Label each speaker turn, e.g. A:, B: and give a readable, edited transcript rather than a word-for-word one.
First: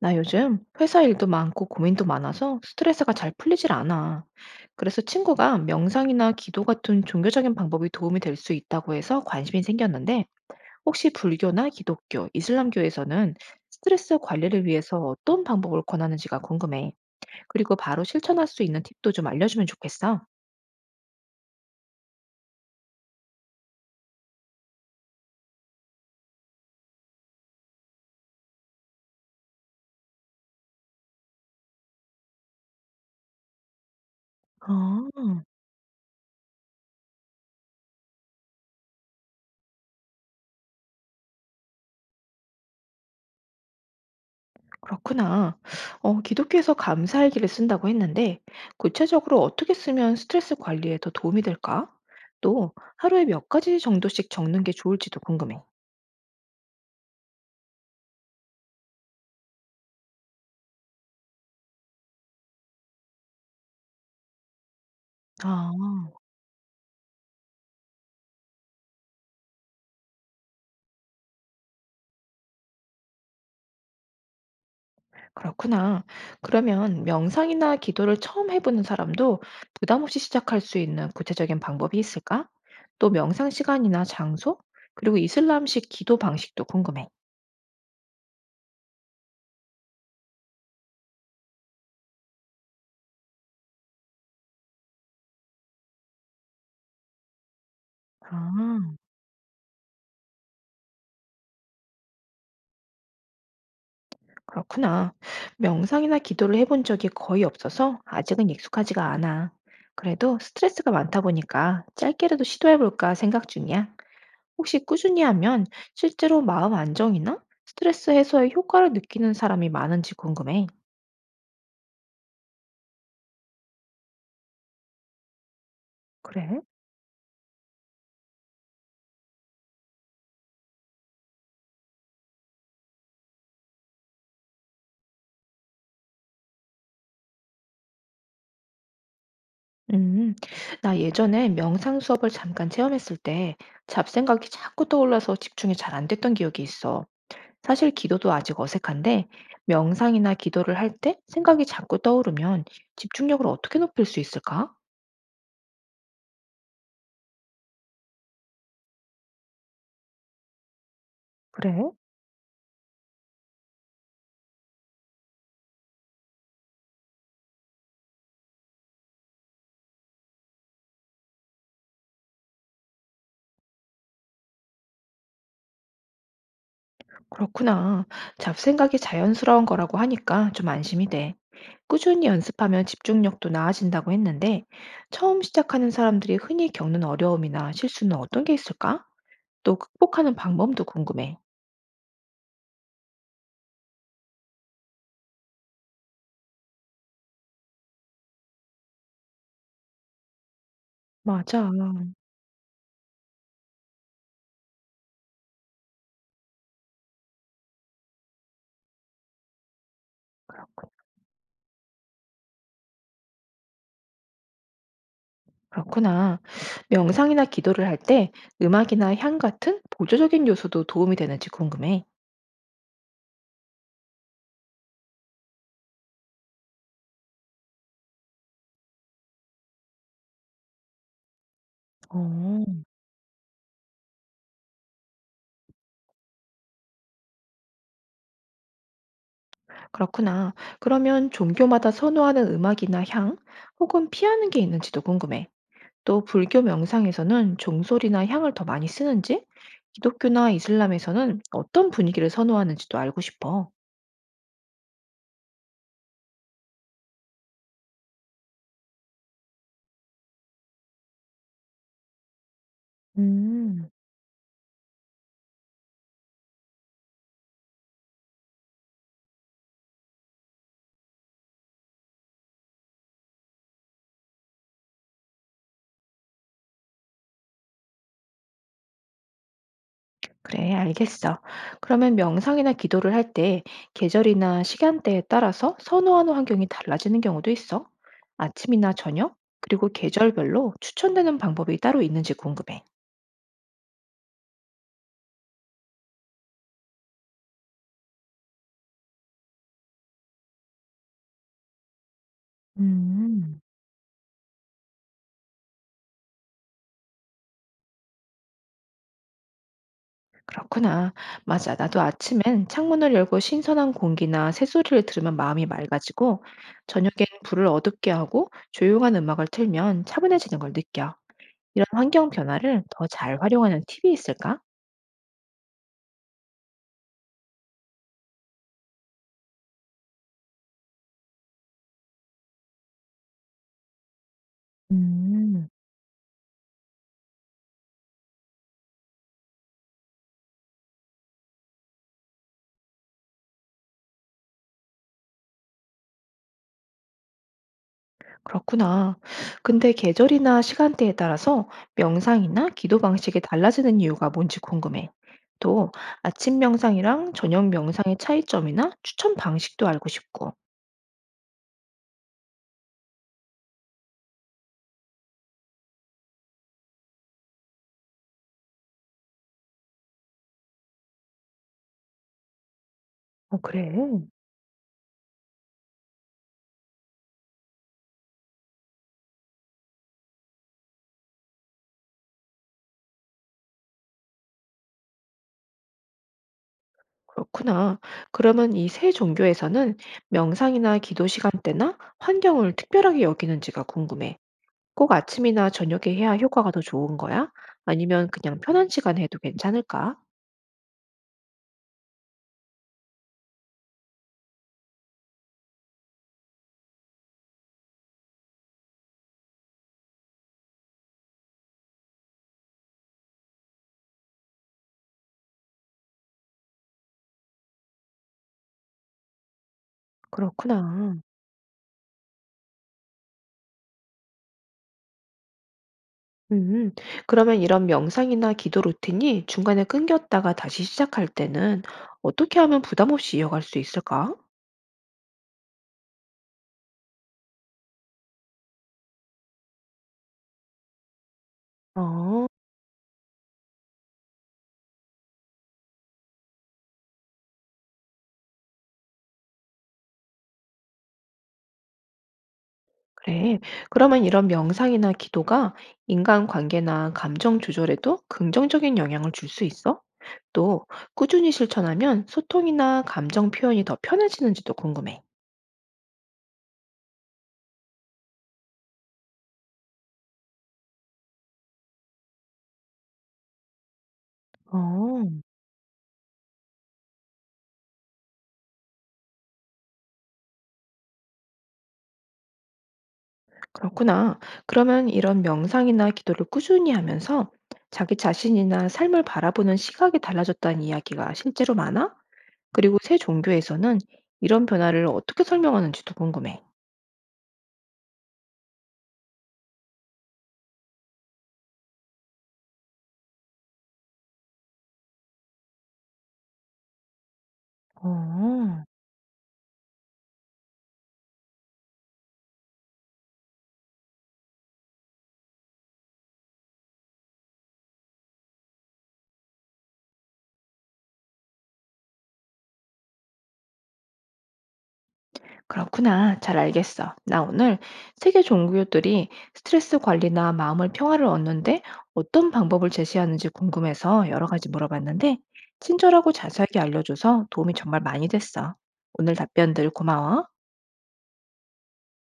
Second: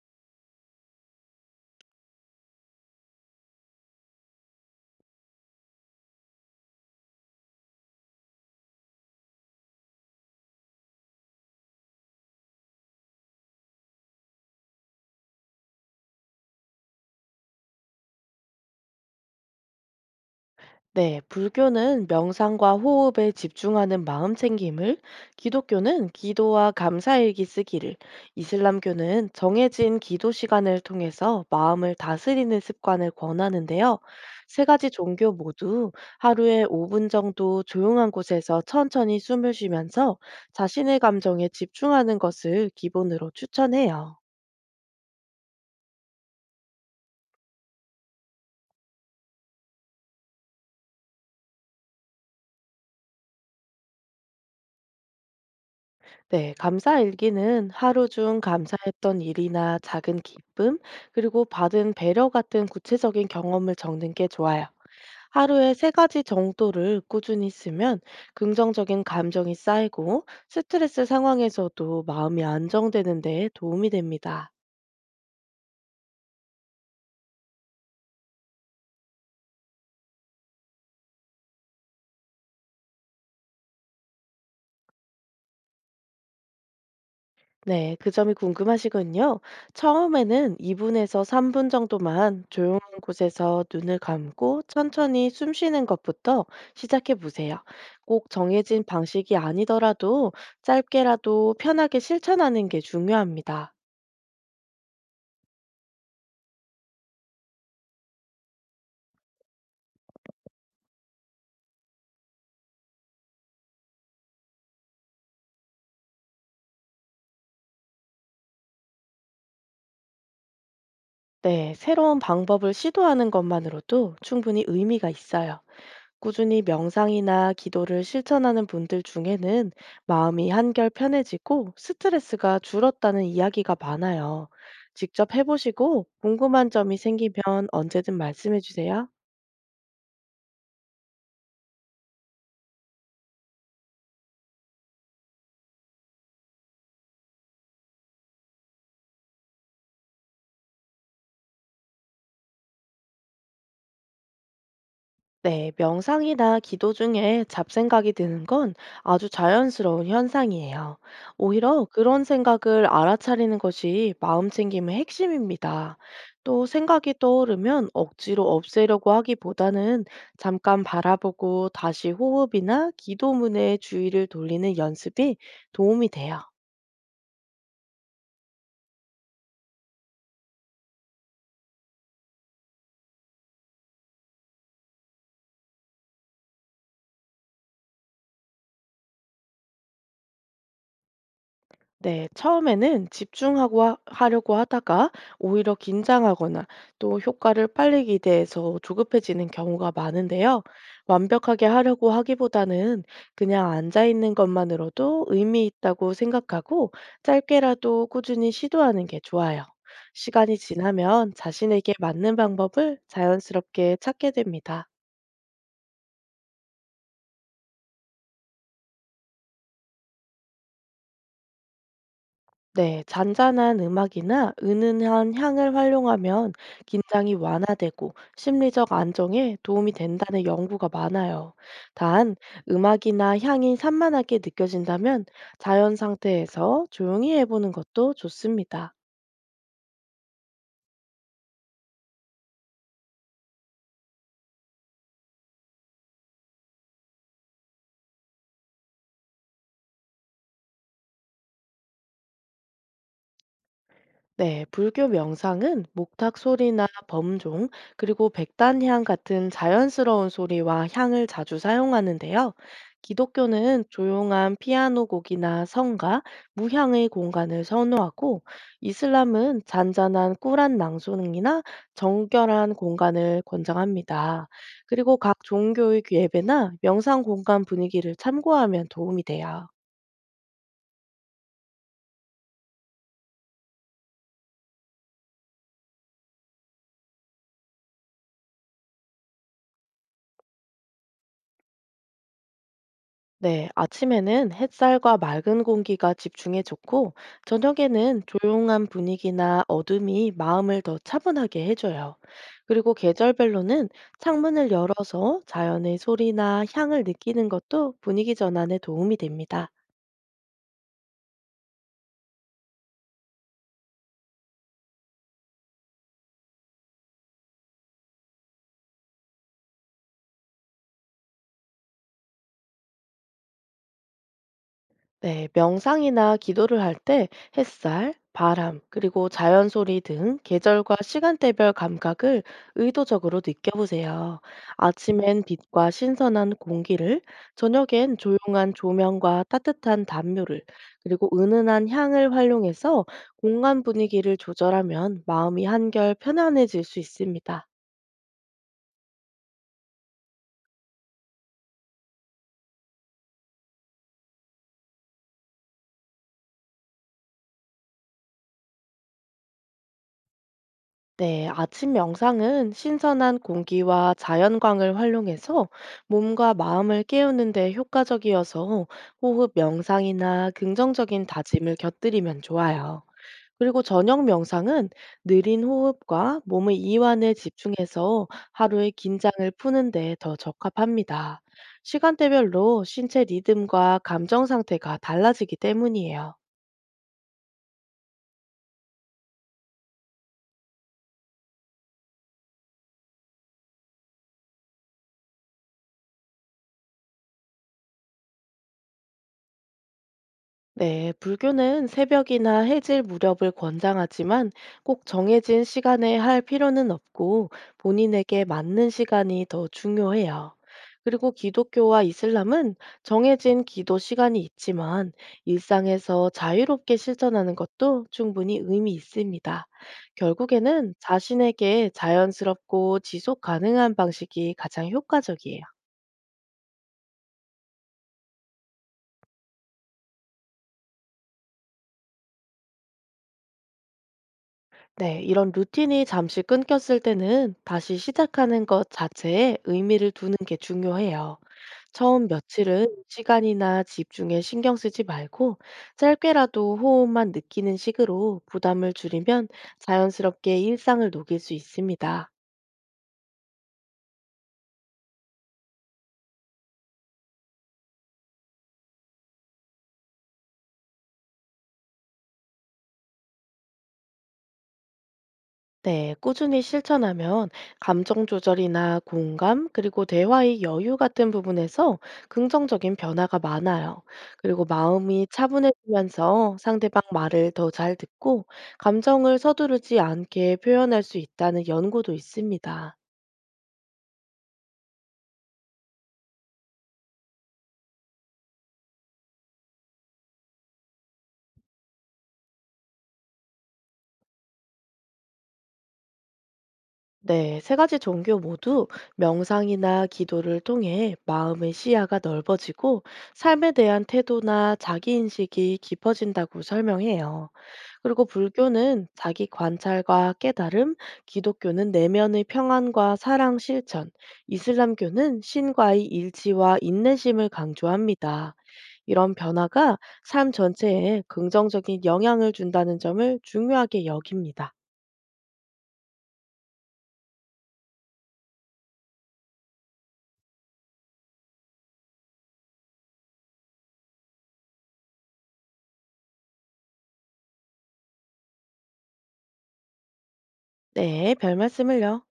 A: 나 요즘 회사 일도 많고 고민도 많아서 스트레스가 잘 풀리질 않아. 그래서 친구가 명상이나 기도 같은 종교적인 방법이 도움이 될 수 있다고 해서 관심이 생겼는데, 혹시 불교나 기독교, 이슬람교에서는 스트레스 관리를 위해서 어떤 방법을 권하는지가 궁금해. 그리고 바로 실천할 수 있는 팁도 좀 알려주면 좋겠어.
B: 네, 불교는 명상과 호흡에 집중하는 마음 챙김을, 기독교는 기도와 감사일기 쓰기를, 이슬람교는 정해진 기도 시간을 통해서 마음을 다스리는 습관을 권하는데요. 세
A: 어.
B: 가지 종교 모두 하루에 5분 정도 조용한 곳에서 천천히 숨을 쉬면서 자신의 감정에 집중하는 것을 기본으로 추천해요.
A: 그렇구나. 어, 기독교에서 감사일기를 쓴다고 했는데, 구체적으로 어떻게 쓰면 스트레스 관리에 더 도움이 될까? 또, 하루에 몇 가지 정도씩 적는 게 좋을지도 궁금해.
B: 네, 감사 일기는 하루 중 감사했던 일이나 작은 기쁨, 그리고 받은 배려 같은 구체적인 경험을 적는 게 좋아요.
A: 아,
B: 하루에 세 가지 정도를 꾸준히 쓰면 긍정적인 감정이 쌓이고 스트레스 상황에서도 마음이 안정되는 데 도움이 됩니다.
A: 그렇구나. 그러면 명상이나 기도를 처음 해보는 사람도 부담 없이 시작할 수 있는 구체적인 방법이 있을까? 또 명상 시간이나 장소? 그리고 이슬람식 기도 방식도 궁금해.
B: 네, 그 점이 궁금하시군요. 처음에는 2분에서 3분 정도만 조용한 곳에서 눈을 감고 천천히 숨 쉬는 것부터 시작해 보세요. 꼭 정해진
A: 아.
B: 방식이 아니더라도 짧게라도 편하게 실천하는 게 중요합니다.
A: 그렇구나. 명상이나 기도를 해본 적이 거의 없어서 아직은 익숙하지가 않아. 그래도 스트레스가 많다 보니까 짧게라도 시도해볼까 생각 중이야. 혹시 꾸준히 하면 실제로 마음 안정이나 스트레스 해소에 효과를 느끼는 사람이 많은지 궁금해.
B: 네, 새로운 방법을 시도하는 것만으로도 충분히 의미가 있어요.
A: 그래?
B: 꾸준히 명상이나 기도를 실천하는 분들 중에는 마음이 한결 편해지고 스트레스가 줄었다는 이야기가 많아요. 직접 해보시고 궁금한 점이 생기면 언제든 말씀해 주세요.
A: 음, 나 예전에 명상 수업을 잠깐 체험했을 때 잡생각이 자꾸 떠올라서 집중이 잘 안 됐던 기억이 있어. 사실 기도도 아직 어색한데 명상이나 기도를 할 때 생각이 자꾸 떠오르면 집중력을 어떻게 높일 수 있을까?
B: 네, 명상이나 기도 중에 잡생각이 드는 건 아주 자연스러운 현상이에요.
A: 그래?
B: 오히려 그런 생각을 알아차리는 것이 마음 챙김의 핵심입니다. 또 생각이 떠오르면 억지로 없애려고 하기보다는 잠깐 바라보고 다시 호흡이나 기도문에 주의를 돌리는 연습이 도움이 돼요.
A: 그렇구나. 잡생각이 자연스러운 거라고 하니까 좀 안심이 돼. 꾸준히 연습하면 집중력도 나아진다고 했는데 처음 시작하는 사람들이 흔히 겪는 어려움이나 실수는 어떤 게 있을까? 또 극복하는 방법도 궁금해.
B: 네, 처음에는 집중하고 하려고 하다가 오히려 긴장하거나 또 효과를 빨리 기대해서 조급해지는 경우가 많은데요. 완벽하게
A: 맞아.
B: 하려고 하기보다는 그냥 앉아 있는 것만으로도 의미 있다고 생각하고 짧게라도 꾸준히 시도하는 게 좋아요. 시간이 지나면 자신에게 맞는 방법을 자연스럽게 찾게 됩니다.
A: 그렇구나. 명상이나 기도를 할 때 음악이나 향 같은 보조적인 요소도 도움이 되는지 궁금해.
B: 네, 잔잔한 음악이나 은은한 향을 활용하면 긴장이 완화되고 심리적 안정에 도움이 된다는 연구가 많아요. 단,
A: 어.
B: 음악이나 향이 산만하게 느껴진다면 자연 상태에서 조용히 해보는 것도 좋습니다.
A: 그렇구나. 그러면 종교마다 선호하는 음악이나 향, 혹은 피하는 게 있는지도 궁금해. 또 불교 명상에서는 종소리나 향을 더 많이 쓰는지, 기독교나 이슬람에서는 어떤 분위기를 선호하는지도 알고 싶어.
B: 네, 불교 명상은 목탁 소리나 범종, 그리고 백단향 같은 자연스러운 소리와 향을 자주 사용하는데요. 기독교는
A: 음,
B: 조용한 피아노 곡이나 성가, 무향의 공간을 선호하고, 이슬람은 잔잔한 꿀한 낭송이나 정결한 공간을 권장합니다. 그리고 각 종교의 예배나 명상 공간 분위기를 참고하면 도움이 돼요.
A: 그래, 알겠어. 그러면 명상이나 기도를 할 때 계절이나 시간대에 따라서 선호하는 환경이 달라지는 경우도 있어. 아침이나 저녁, 그리고 계절별로 추천되는 방법이 따로 있는지 궁금해.
B: 네, 아침에는 햇살과 맑은 공기가 집중에 좋고, 저녁에는 조용한 분위기나 어둠이 마음을 더 차분하게 해줘요. 그리고
A: 음.
B: 계절별로는 창문을 열어서 자연의 소리나 향을 느끼는 것도 분위기 전환에 도움이 됩니다.
A: 그렇구나. 맞아. 나도 아침엔 창문을 열고 신선한 공기나 새소리를 들으면 마음이 맑아지고, 저녁엔 불을 어둡게 하고 조용한 음악을 틀면 차분해지는 걸 느껴. 이런 환경 변화를 더 잘 활용하는 팁이 있을까?
B: 네, 명상이나 기도를 할 때 햇살, 바람, 그리고 자연 소리 등 계절과 시간대별 감각을 의도적으로 느껴보세요. 아침엔
A: 음,
B: 빛과 신선한 공기를, 저녁엔 조용한 조명과 따뜻한 담요를, 그리고 은은한 향을 활용해서 공간 분위기를 조절하면 마음이 한결 편안해질 수 있습니다.
A: 그렇구나. 근데 계절이나 시간대에 따라서 명상이나 기도 방식이 달라지는 이유가 뭔지 궁금해. 또 아침 명상이랑 저녁 명상의 차이점이나 추천 방식도 알고 싶고.
B: 네, 아침 명상은 신선한 공기와 자연광을 활용해서 몸과 마음을 깨우는 데 효과적이어서 호흡 명상이나 긍정적인 다짐을 곁들이면 좋아요.
A: 어,
B: 그리고
A: 그래.
B: 저녁 명상은 느린 호흡과 몸의 이완에 집중해서 하루의 긴장을 푸는 데 더 적합합니다. 시간대별로 신체 리듬과 감정 상태가 달라지기 때문이에요.
A: 그렇구나. 그러면 이 세 종교에서는 명상이나 기도 시간대나 환경을 특별하게 여기는지가 궁금해. 꼭 아침이나 저녁에 해야 효과가 더 좋은 거야? 아니면 그냥 편한 시간에 해도 괜찮을까?
B: 네, 불교는 새벽이나 해질 무렵을 권장하지만 꼭 정해진 시간에 할 필요는 없고 본인에게 맞는 시간이 더 중요해요. 그리고 기독교와 이슬람은 정해진 기도 시간이 있지만 일상에서 자유롭게 실천하는 것도 충분히 의미 있습니다. 결국에는
A: 그렇구나.
B: 자신에게 자연스럽고 지속 가능한 방식이 가장 효과적이에요.
A: 음, 그러면 이런 명상이나 기도 루틴이 중간에 끊겼다가 다시 시작할 때는 어떻게 하면 부담 없이 이어갈 수 있을까?
B: 네, 이런 루틴이 잠시 끊겼을 때는 다시 시작하는 것 자체에 의미를 두는 게 중요해요. 처음
A: 어.
B: 며칠은 시간이나 집중에 신경 쓰지 말고 짧게라도 호흡만 느끼는 식으로 부담을 줄이면 자연스럽게 일상을 녹일 수 있습니다.
A: 그래. 그러면 이런 명상이나 기도가 인간관계나 감정 조절에도 긍정적인 영향을 줄 수 있어? 또 꾸준히 실천하면 소통이나 감정 표현이 더 편해지는지도 궁금해.
B: 네, 꾸준히 실천하면 감정 조절이나 공감, 그리고 대화의 여유 같은 부분에서 긍정적인 변화가 많아요. 그리고
A: 어,
B: 마음이 차분해지면서 상대방 말을 더 잘 듣고 감정을 서두르지 않게 표현할 수 있다는 연구도 있습니다.
A: 그렇구나. 그러면 이런 명상이나 기도를 꾸준히 하면서 자기 자신이나 삶을 바라보는 시각이 달라졌다는 이야기가 실제로 많아? 그리고 새 종교에서는 이런 변화를 어떻게 설명하는지도 궁금해.
B: 네, 세 가지 종교 모두 명상이나 기도를 통해 마음의 시야가 넓어지고 삶에 대한 태도나 자기인식이 깊어진다고 설명해요. 그리고
A: 어.
B: 불교는 자기 관찰과 깨달음, 기독교는 내면의 평안과 사랑 실천, 이슬람교는 신과의 일치와 인내심을 강조합니다. 이런 변화가 삶 전체에 긍정적인 영향을 준다는 점을 중요하게 여깁니다.
A: 그렇구나. 잘 알겠어. 나 오늘 세계 종교들이 스트레스 관리나 마음을 평화를 얻는데 어떤 방법을 제시하는지 궁금해서 여러 가지 물어봤는데, 친절하고 자세하게 알려줘서 도움이 정말 많이 됐어. 오늘 답변들 고마워.
B: 네, 별 말씀을요.